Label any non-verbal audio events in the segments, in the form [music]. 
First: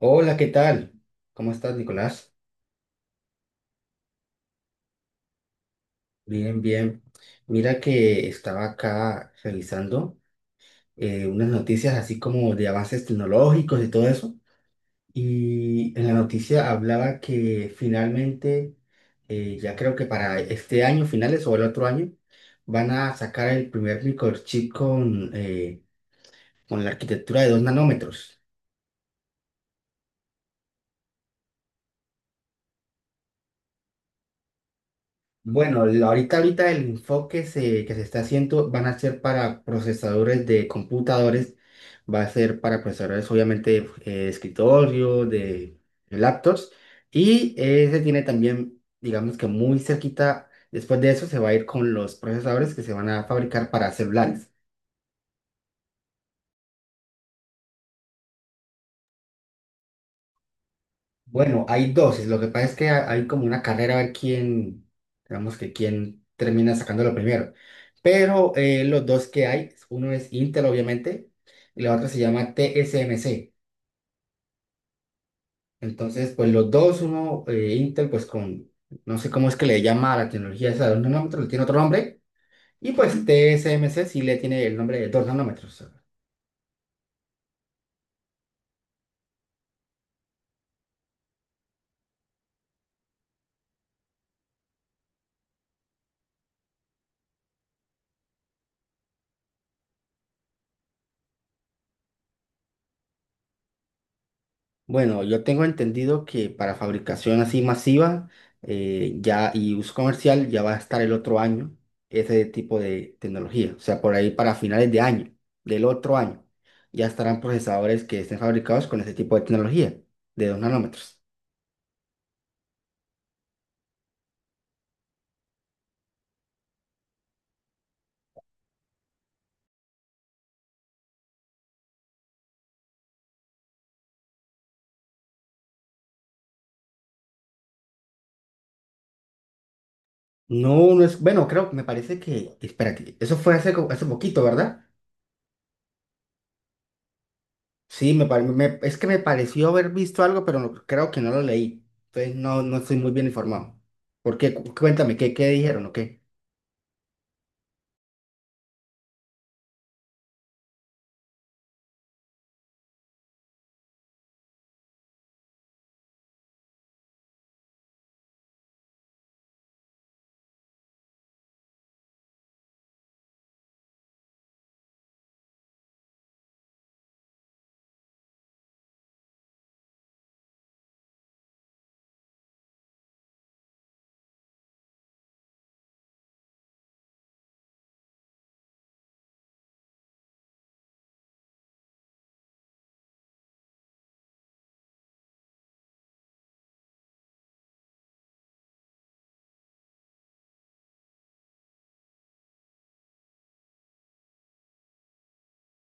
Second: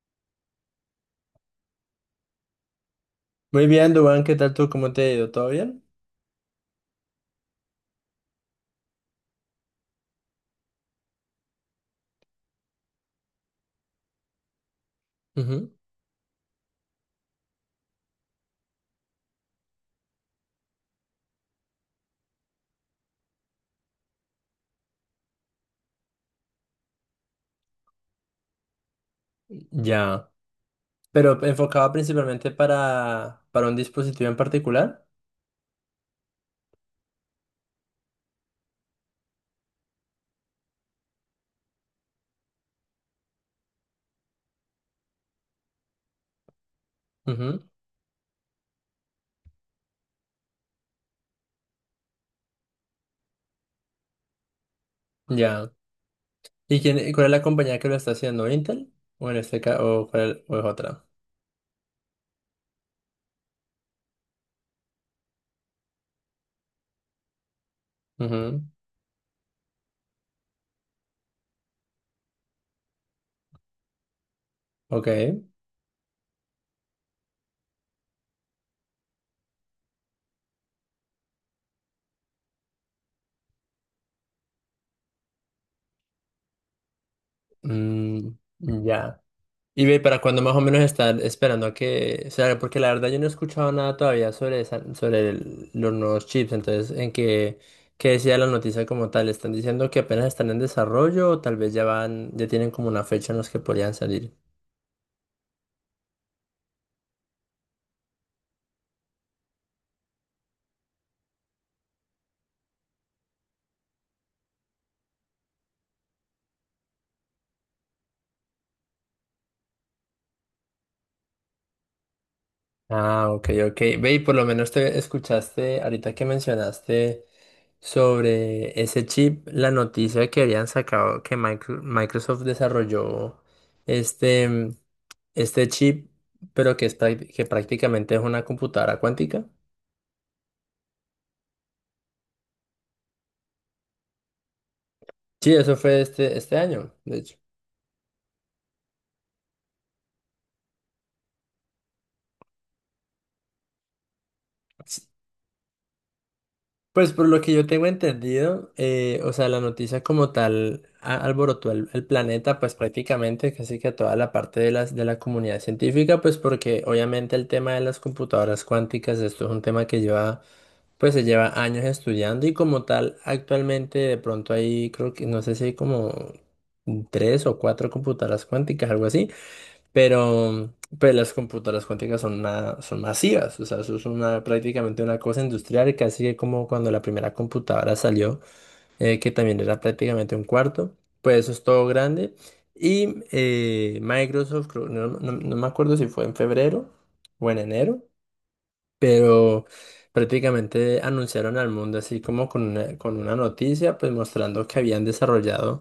Hola, ¿qué tal? ¿Cómo estás, Nicolás? Muy bien, Dubán, ¿qué tal tú? ¿Cómo te ha ido? ¿Todo bien? Bien, bien. Mira que estaba acá revisando unas noticias así como de avances tecnológicos y todo eso. Ujú. Y en la noticia hablaba que finalmente, ya creo que para este año, finales o el otro año, van a sacar el primer microchip con, con la arquitectura de dos nanómetros. Ya. Pero enfocado principalmente para un dispositivo en particular. Bueno, ahorita el enfoque que se está haciendo van a ser para procesadores de computadores, va a ser para procesadores obviamente de escritorio, de laptops, y Ujú. Se tiene también, digamos que muy cerquita, después de eso se va a ir con los procesadores que se van a fabricar para celulares. Ya. ¿Y quién, cuál es la compañía que lo está haciendo? ¿Intel? ¿O en este caso, o cuál, o es otra? Bueno, hay dos. Lo que pasa es que hay como una carrera a ver quién, digamos que quién termina sacándolo primero. Pero Ujú. Los dos que hay, uno es Intel, obviamente, y la otra se llama TSMC. Ok. Entonces, pues los dos, uno, Intel, pues con, no sé cómo es que le llama a la tecnología esa de dos nanómetros, le tiene otro nombre. Y pues TSMC sí le tiene el nombre de dos nanómetros. Mm, ya. Y ve, ¿para cuándo más o menos están esperando a que sea? Porque la verdad yo no he escuchado nada todavía sobre sobre los nuevos chips. Entonces, ¿en qué, qué decía la noticia como tal? ¿Están diciendo que apenas están en desarrollo o tal vez ya van, ya tienen como una fecha en los que podrían salir? Bueno, yo tengo entendido que para fabricación así masiva ya y uso comercial ya va a estar el otro año ese tipo de tecnología. O sea, por ahí para finales de año, del otro año, ya estarán procesadores que estén fabricados con ese tipo de tecnología de 2 nanómetros. Ah, ok, ok. Ve, y por lo menos te escuchaste, ahorita que mencionaste. Sobre ese chip, la noticia que habían sacado que Microsoft desarrolló este, este chip, pero que, que prácticamente es una computadora cuántica. No, no es, bueno, creo, me parece que, espérate, eso fue hace, hace poquito, ¿verdad? Sí, eso fue este año, de hecho. Sí, es que me pareció haber visto algo, pero creo que no lo leí. Entonces no, no estoy muy bien informado. ¿Por qué? Sí. Cuéntame, ¿qué dijeron o qué? Pues por lo que yo tengo entendido, o sea, la noticia como tal alborotó el planeta, pues prácticamente casi que a toda la parte de de la comunidad científica, pues porque obviamente el tema de las computadoras cuánticas, esto es un tema que lleva. Pues se lleva años estudiando y como tal, actualmente de pronto hay, creo que, no sé si hay como tres o cuatro computadoras cuánticas, algo así, pero pues las computadoras cuánticas son, son masivas, o sea, eso es una, prácticamente una cosa industrial, casi que como cuando la primera computadora salió, que también era prácticamente un cuarto, pues eso es todo grande. Y Microsoft, no me acuerdo si fue en febrero o en enero, pero prácticamente anunciaron al mundo así como con una noticia, pues mostrando que habían desarrollado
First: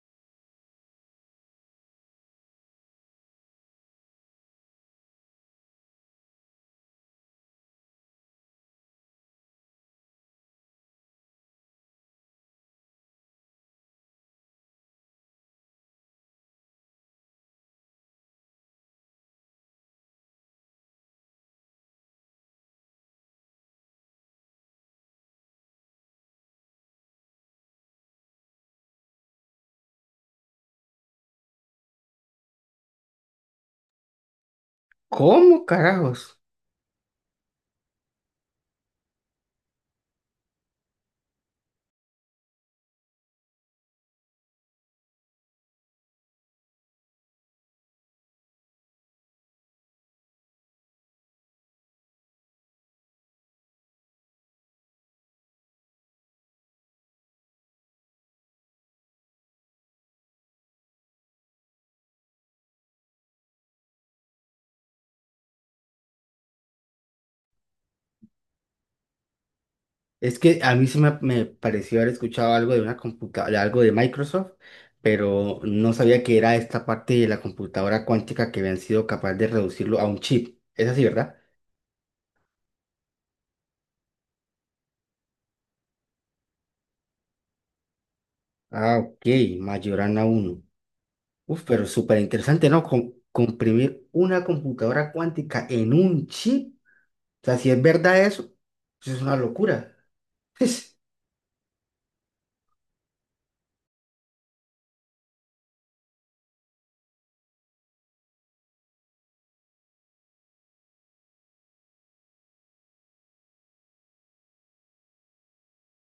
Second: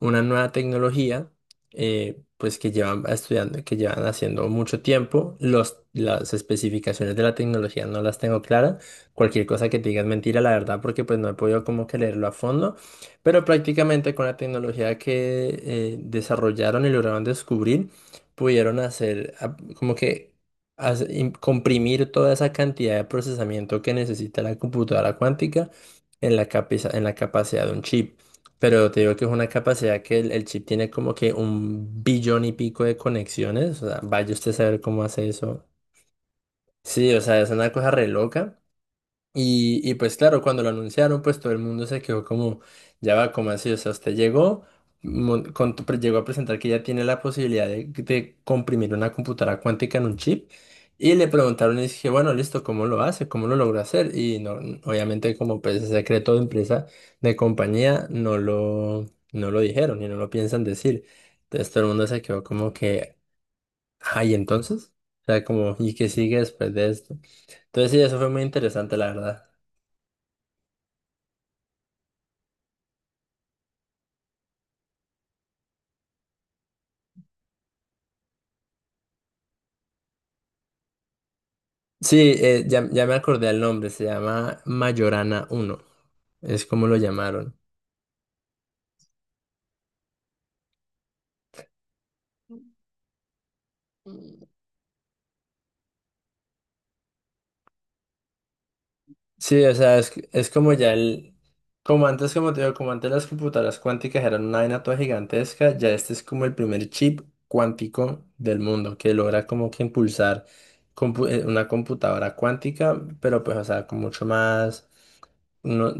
una nueva tecnología, pues que llevan estudiando, que llevan haciendo mucho tiempo. Las especificaciones de la tecnología no las tengo claras. Cualquier cosa que te diga es mentira, la verdad, porque pues no he podido como que leerlo a fondo, pero prácticamente con la tecnología que desarrollaron y lograron descubrir, pudieron hacer como que comprimir toda esa cantidad de procesamiento que necesita la computadora cuántica en la en la capacidad de un chip. Pero te digo que es una capacidad que el chip tiene como que un billón y pico de conexiones. O sea, vaya usted a saber cómo hace ¿Cómo eso. carajos? Sí, o sea, es una cosa re loca. Y pues claro, cuando lo anunciaron, pues todo el mundo se quedó como, ya va, como así? O sea, usted llegó, llegó a presentar que ya tiene la posibilidad de comprimir una computadora cuántica en un chip. Y le preguntaron y dije, bueno, listo, ¿cómo lo hace? ¿Cómo lo logra hacer? Y no, obviamente como pues es secreto de empresa, de compañía, no lo dijeron y no lo piensan decir. Entonces todo el mundo se quedó como que, ay, entonces, o sea, como, ¿y qué sigue después de esto? Entonces sí, eso fue muy interesante, la verdad. Es que a mí sí me pareció haber escuchado algo de una computadora, algo de Microsoft, pero no sabía que era esta parte de la computadora cuántica que habían sido capaces de reducirlo a un chip. Es así, ¿verdad? Sí, ya me acordé el nombre, se llama Mayorana uno, es como lo llamaron. Ah, ok, Majorana uno. Uf, pero súper interesante, ¿no? Comprimir una computadora cuántica en un chip. O sea, si es verdad eso, eso es una Sí, o locura. sea, es como ya [laughs] el, como antes, como te digo, como antes las computadoras cuánticas eran una vaina toda gigantesca, ya este es como el primer chip cuántico del mundo, que logra como que impulsar una computadora cuántica, pero pues, o sea, con mucho más no,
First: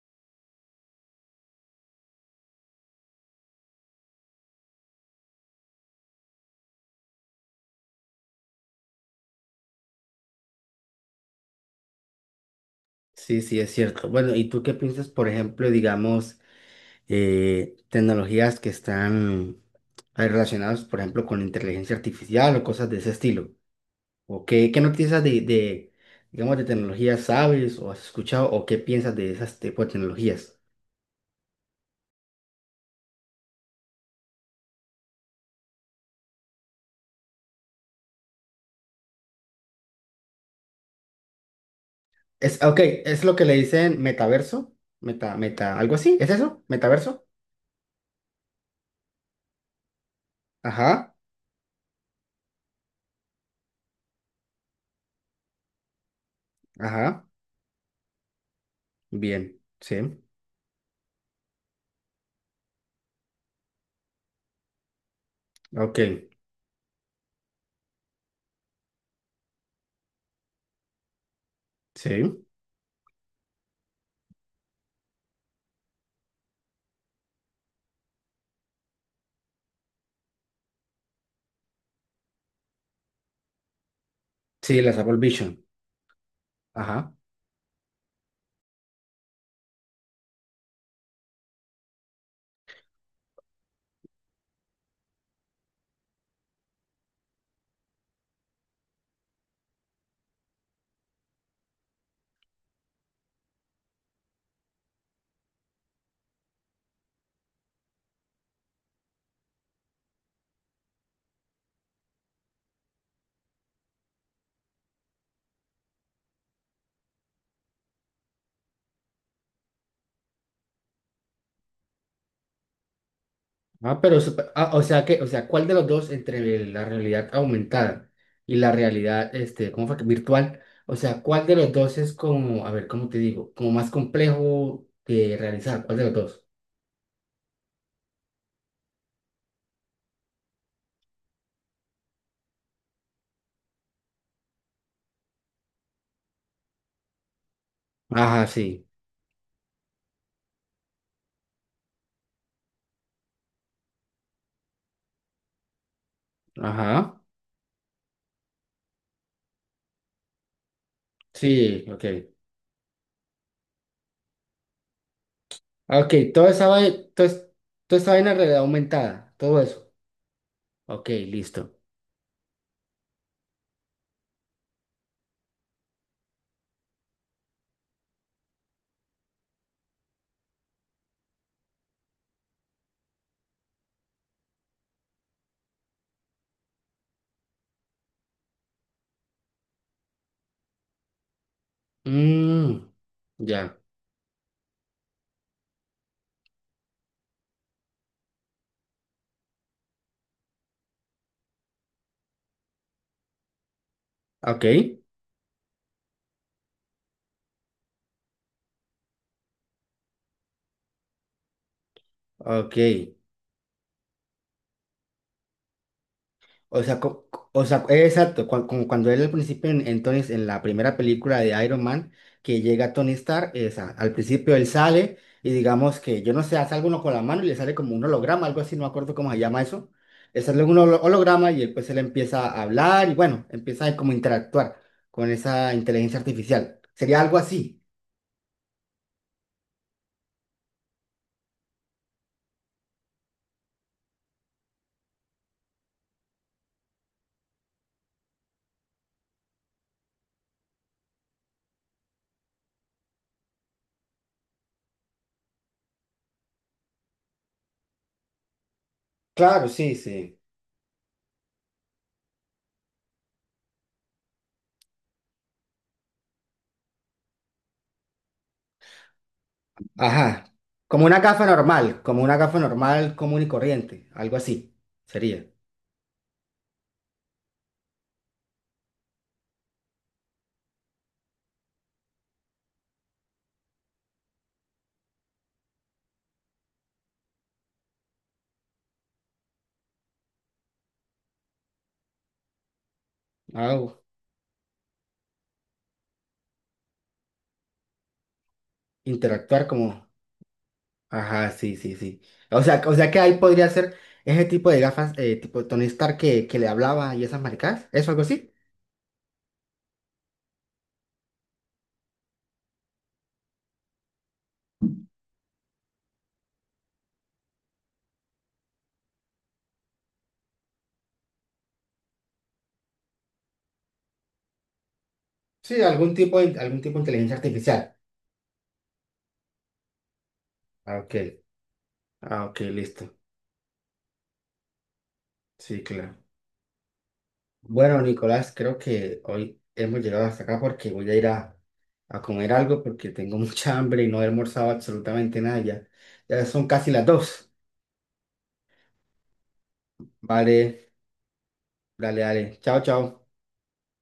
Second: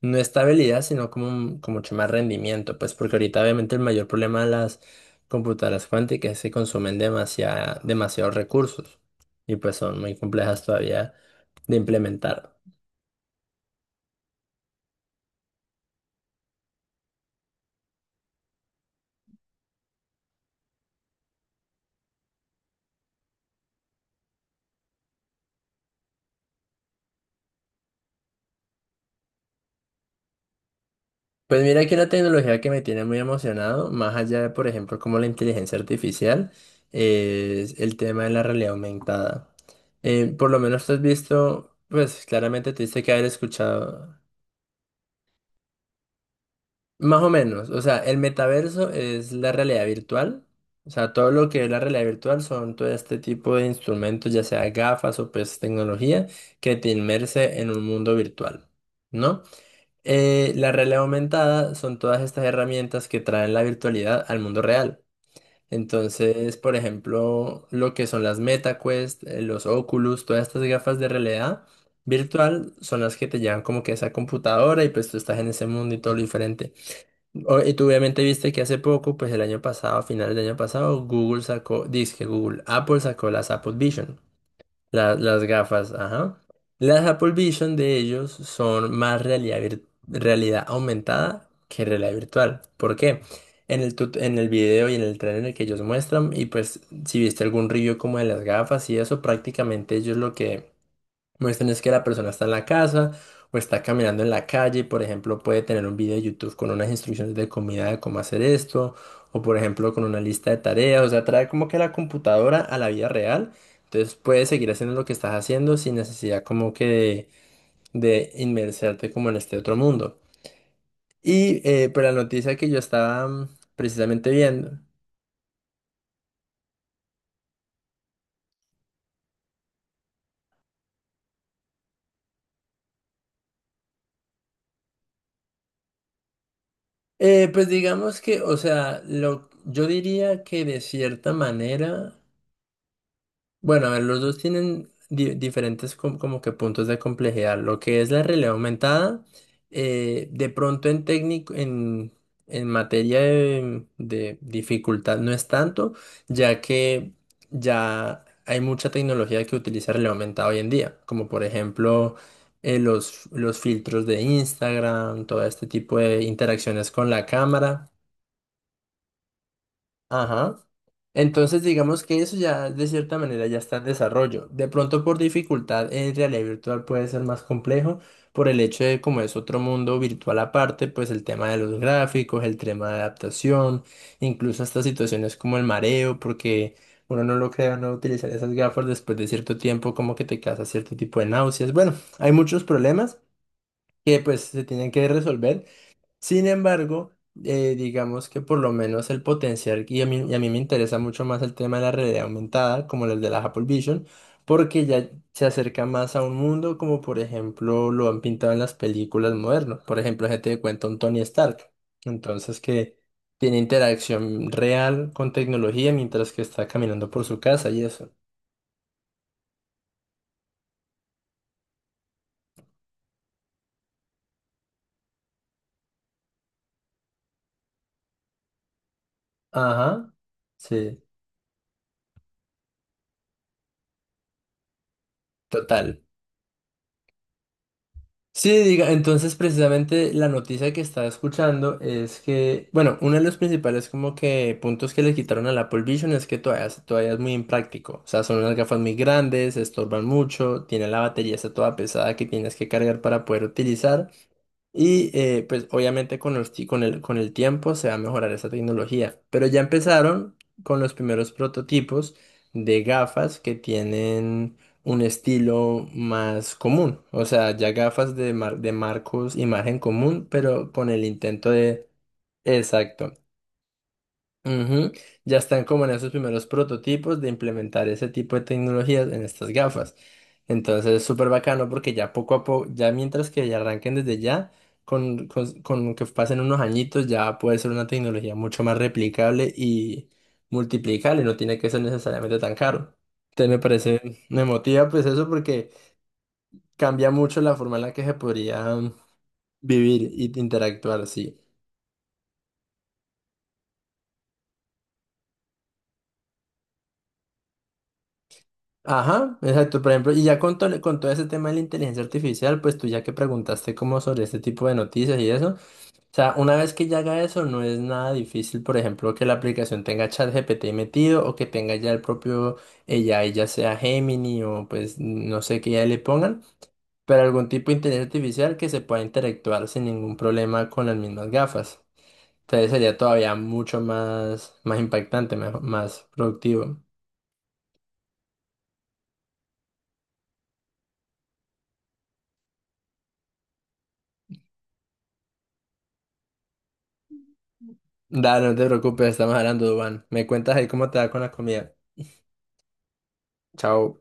no estabilidad, sino como, como mucho más rendimiento, pues porque ahorita obviamente el mayor problema de las computadoras cuánticas es que consumen demasiada, demasiados recursos y pues son muy complejas todavía de implementar. Sí, sí, es cierto. Bueno, ¿y tú qué piensas, por ejemplo, digamos? Tecnologías que están relacionadas, por ejemplo, con inteligencia artificial o cosas de ese estilo. ¿O qué, qué noticias de, digamos, de tecnologías sabes o has escuchado o qué piensas de esas tipos de tecnologías? Pues mira que una tecnología que me tiene muy emocionado, más allá de por ejemplo como la inteligencia artificial, es el tema de la realidad aumentada. Por lo menos tú has visto, pues Es, ah, claramente ok, te dice que es haber lo que le dicen escuchado. metaverso, meta, meta, algo así, ¿es eso? Más ¿Metaverso? o menos, o sea, el metaverso es la realidad virtual, o sea, Ajá, todo lo que es la realidad virtual son todo este tipo de instrumentos, ya sea gafas o pues tecnología, que te ajá, inmerse en un mundo virtual, ¿no? bien, sí, La realidad aumentada son todas estas herramientas que traen la virtualidad al mundo real. ok, Entonces, por ejemplo, lo que son las MetaQuest, los Oculus, todas estas gafas de realidad sí, virtual son las que te llevan como que a esa computadora y pues tú estás en ese mundo y todo lo diferente. Y tú obviamente viste que hace poco, pues el año pasado, a finales del año pasado, Google sacó, que Google, Apple sacó las Apple Vision, sí, las Apple las Vision, gafas, ajá. Las ajá. Apple Vision de ellos son más realidad, realidad aumentada que realidad virtual. ¿Por qué? En el, en el video y en el trailer que ellos muestran, y pues si viste algún review como de las gafas y eso, prácticamente ellos lo que muestran es que la persona está en la casa o está caminando en la calle, y, por ejemplo, puede tener un video de YouTube con unas instrucciones de comida de cómo hacer esto, o por ejemplo con una lista de tareas, o sea, trae como que la computadora a la vida real, entonces puedes seguir haciendo lo que estás haciendo sin necesidad como que de inmersarte como en este otro mundo. Y pues la noticia que yo estaba Ah, pero, precisamente ah, viendo, o sea que, o sea, ¿cuál de los dos entre la realidad aumentada y la realidad, este, ¿cómo fue que? Virtual, o sea, ¿cuál de los dos es como, a ver, ¿cómo te digo? Como más complejo de realizar, ¿cuál de los dos? Pues digamos que, o sea, lo, yo diría que de cierta manera... Bueno, a ver, los dos tienen diferentes como que puntos de complejidad. Lo que es la Ajá, realidad sí, aumentada, de pronto en técnico, en materia de dificultad no es tanto, ya que ajá, ya hay mucha tecnología que utiliza realidad aumentada hoy en día, como por sí, ok. ejemplo los filtros de Instagram, todo este Ah, tipo ok, de toda esa interacciones vaina, con toda, la cámara. toda esa vaina en realidad aumentada, todo eso. Ajá. Ok, Entonces listo. digamos que eso ya de cierta manera ya está en desarrollo. De pronto por dificultad en realidad virtual puede ser más complejo por el hecho de como es otro mundo virtual aparte, pues el tema de los gráficos, el tema de adaptación, incluso hasta situaciones como el mareo, porque uno no lo crea, no utilizar esas gafas después de cierto tiempo como que te causa cierto tipo de náuseas. Bueno, hay muchos Mm, problemas ya, que pues se tienen que resolver. Sin embargo, digamos que por lo menos el potencial, y a mí me interesa mucho más el tema de la realidad aumentada, como el de la Apple Vision, ok, porque ya se acerca más a un mundo como por ejemplo lo han pintado en las películas modernas. Por ejemplo, gente de cuenta un Tony Stark. Entonces ok. que tiene interacción real con tecnología mientras que está O sea, caminando por su o casa y sea, eso. exacto, como cuando él al principio en, en la primera película de Iron Man, que llega Tony Stark, o sea, al principio él sale y digamos que, yo no sé, hace alguno con la mano y le sale como un holograma, algo así, no me acuerdo cómo se llama eso. Ajá, Le sale un sí, holograma y él pues él empieza a hablar y bueno, empieza a como interactuar con esa total. inteligencia artificial. Sería algo así. Sí, diga, entonces precisamente la noticia que estaba escuchando es que, bueno, uno de los principales como que puntos que le quitaron al Apple Vision es que todavía, todavía es muy impráctico. O sea, son unas gafas muy grandes, estorban mucho, tiene la batería está toda pesada que tienes que cargar para poder utilizar. Y pues obviamente con el, con el, con el tiempo se va a mejorar esa tecnología. Pero ya Claro, sí, empezaron sí. con los primeros prototipos de gafas que tienen un estilo más común. O sea, ya gafas de, de marcos y margen común, Ajá. pero con Como el una gafa intento de... normal, como una gafa Exacto. normal común y corriente, algo así Ujú, ya sería. están como en esos primeros prototipos de implementar ese tipo de tecnologías en estas gafas. Entonces es súper bacano porque ya poco a poco, ya mientras que ya arranquen desde ya, con que pasen unos añitos ya puede ser una tecnología mucho más replicable y multiplicable, no tiene que ser necesariamente tan caro. Entonces me Ah, parece, me motiva pues eso porque cambia mucho la forma en la que se podría interactuar vivir como... y interactuar, sí. Ajá, sí, sí, sí. O sea que ahí podría ser ese tipo de gafas, tipo Tony Stark que le hablaba y esas maricadas. ¿Eso algo así? Ajá, exacto, por ejemplo, y ya con, con todo ese tema de la inteligencia artificial, pues tú ya que preguntaste como sobre este tipo de noticias y eso, o sea, una vez que ya haga eso, no es nada difícil, por ejemplo, que la aplicación tenga ChatGPT metido o que tenga ya el propio, ella ya sea Gemini o pues no sé qué Sí, ya le pongan, algún tipo de pero inteligencia algún tipo de artificial. inteligencia artificial que se pueda interactuar sin ningún problema con Ah, las ok. mismas gafas. Ah, ok, Entonces sería listo. todavía mucho más, más impactante, Sí, más claro. productivo. Bueno, Nicolás, creo que hoy hemos llegado hasta acá porque voy a ir a comer algo porque tengo [laughs] mucha hambre y no he almorzado absolutamente nada ya. Ya son casi las dos. Da, no te preocupes, estamos hablando, Dubán. Me cuentas ahí Vale, cómo te va con la comida. dale, dale. Chao, chao. Chao.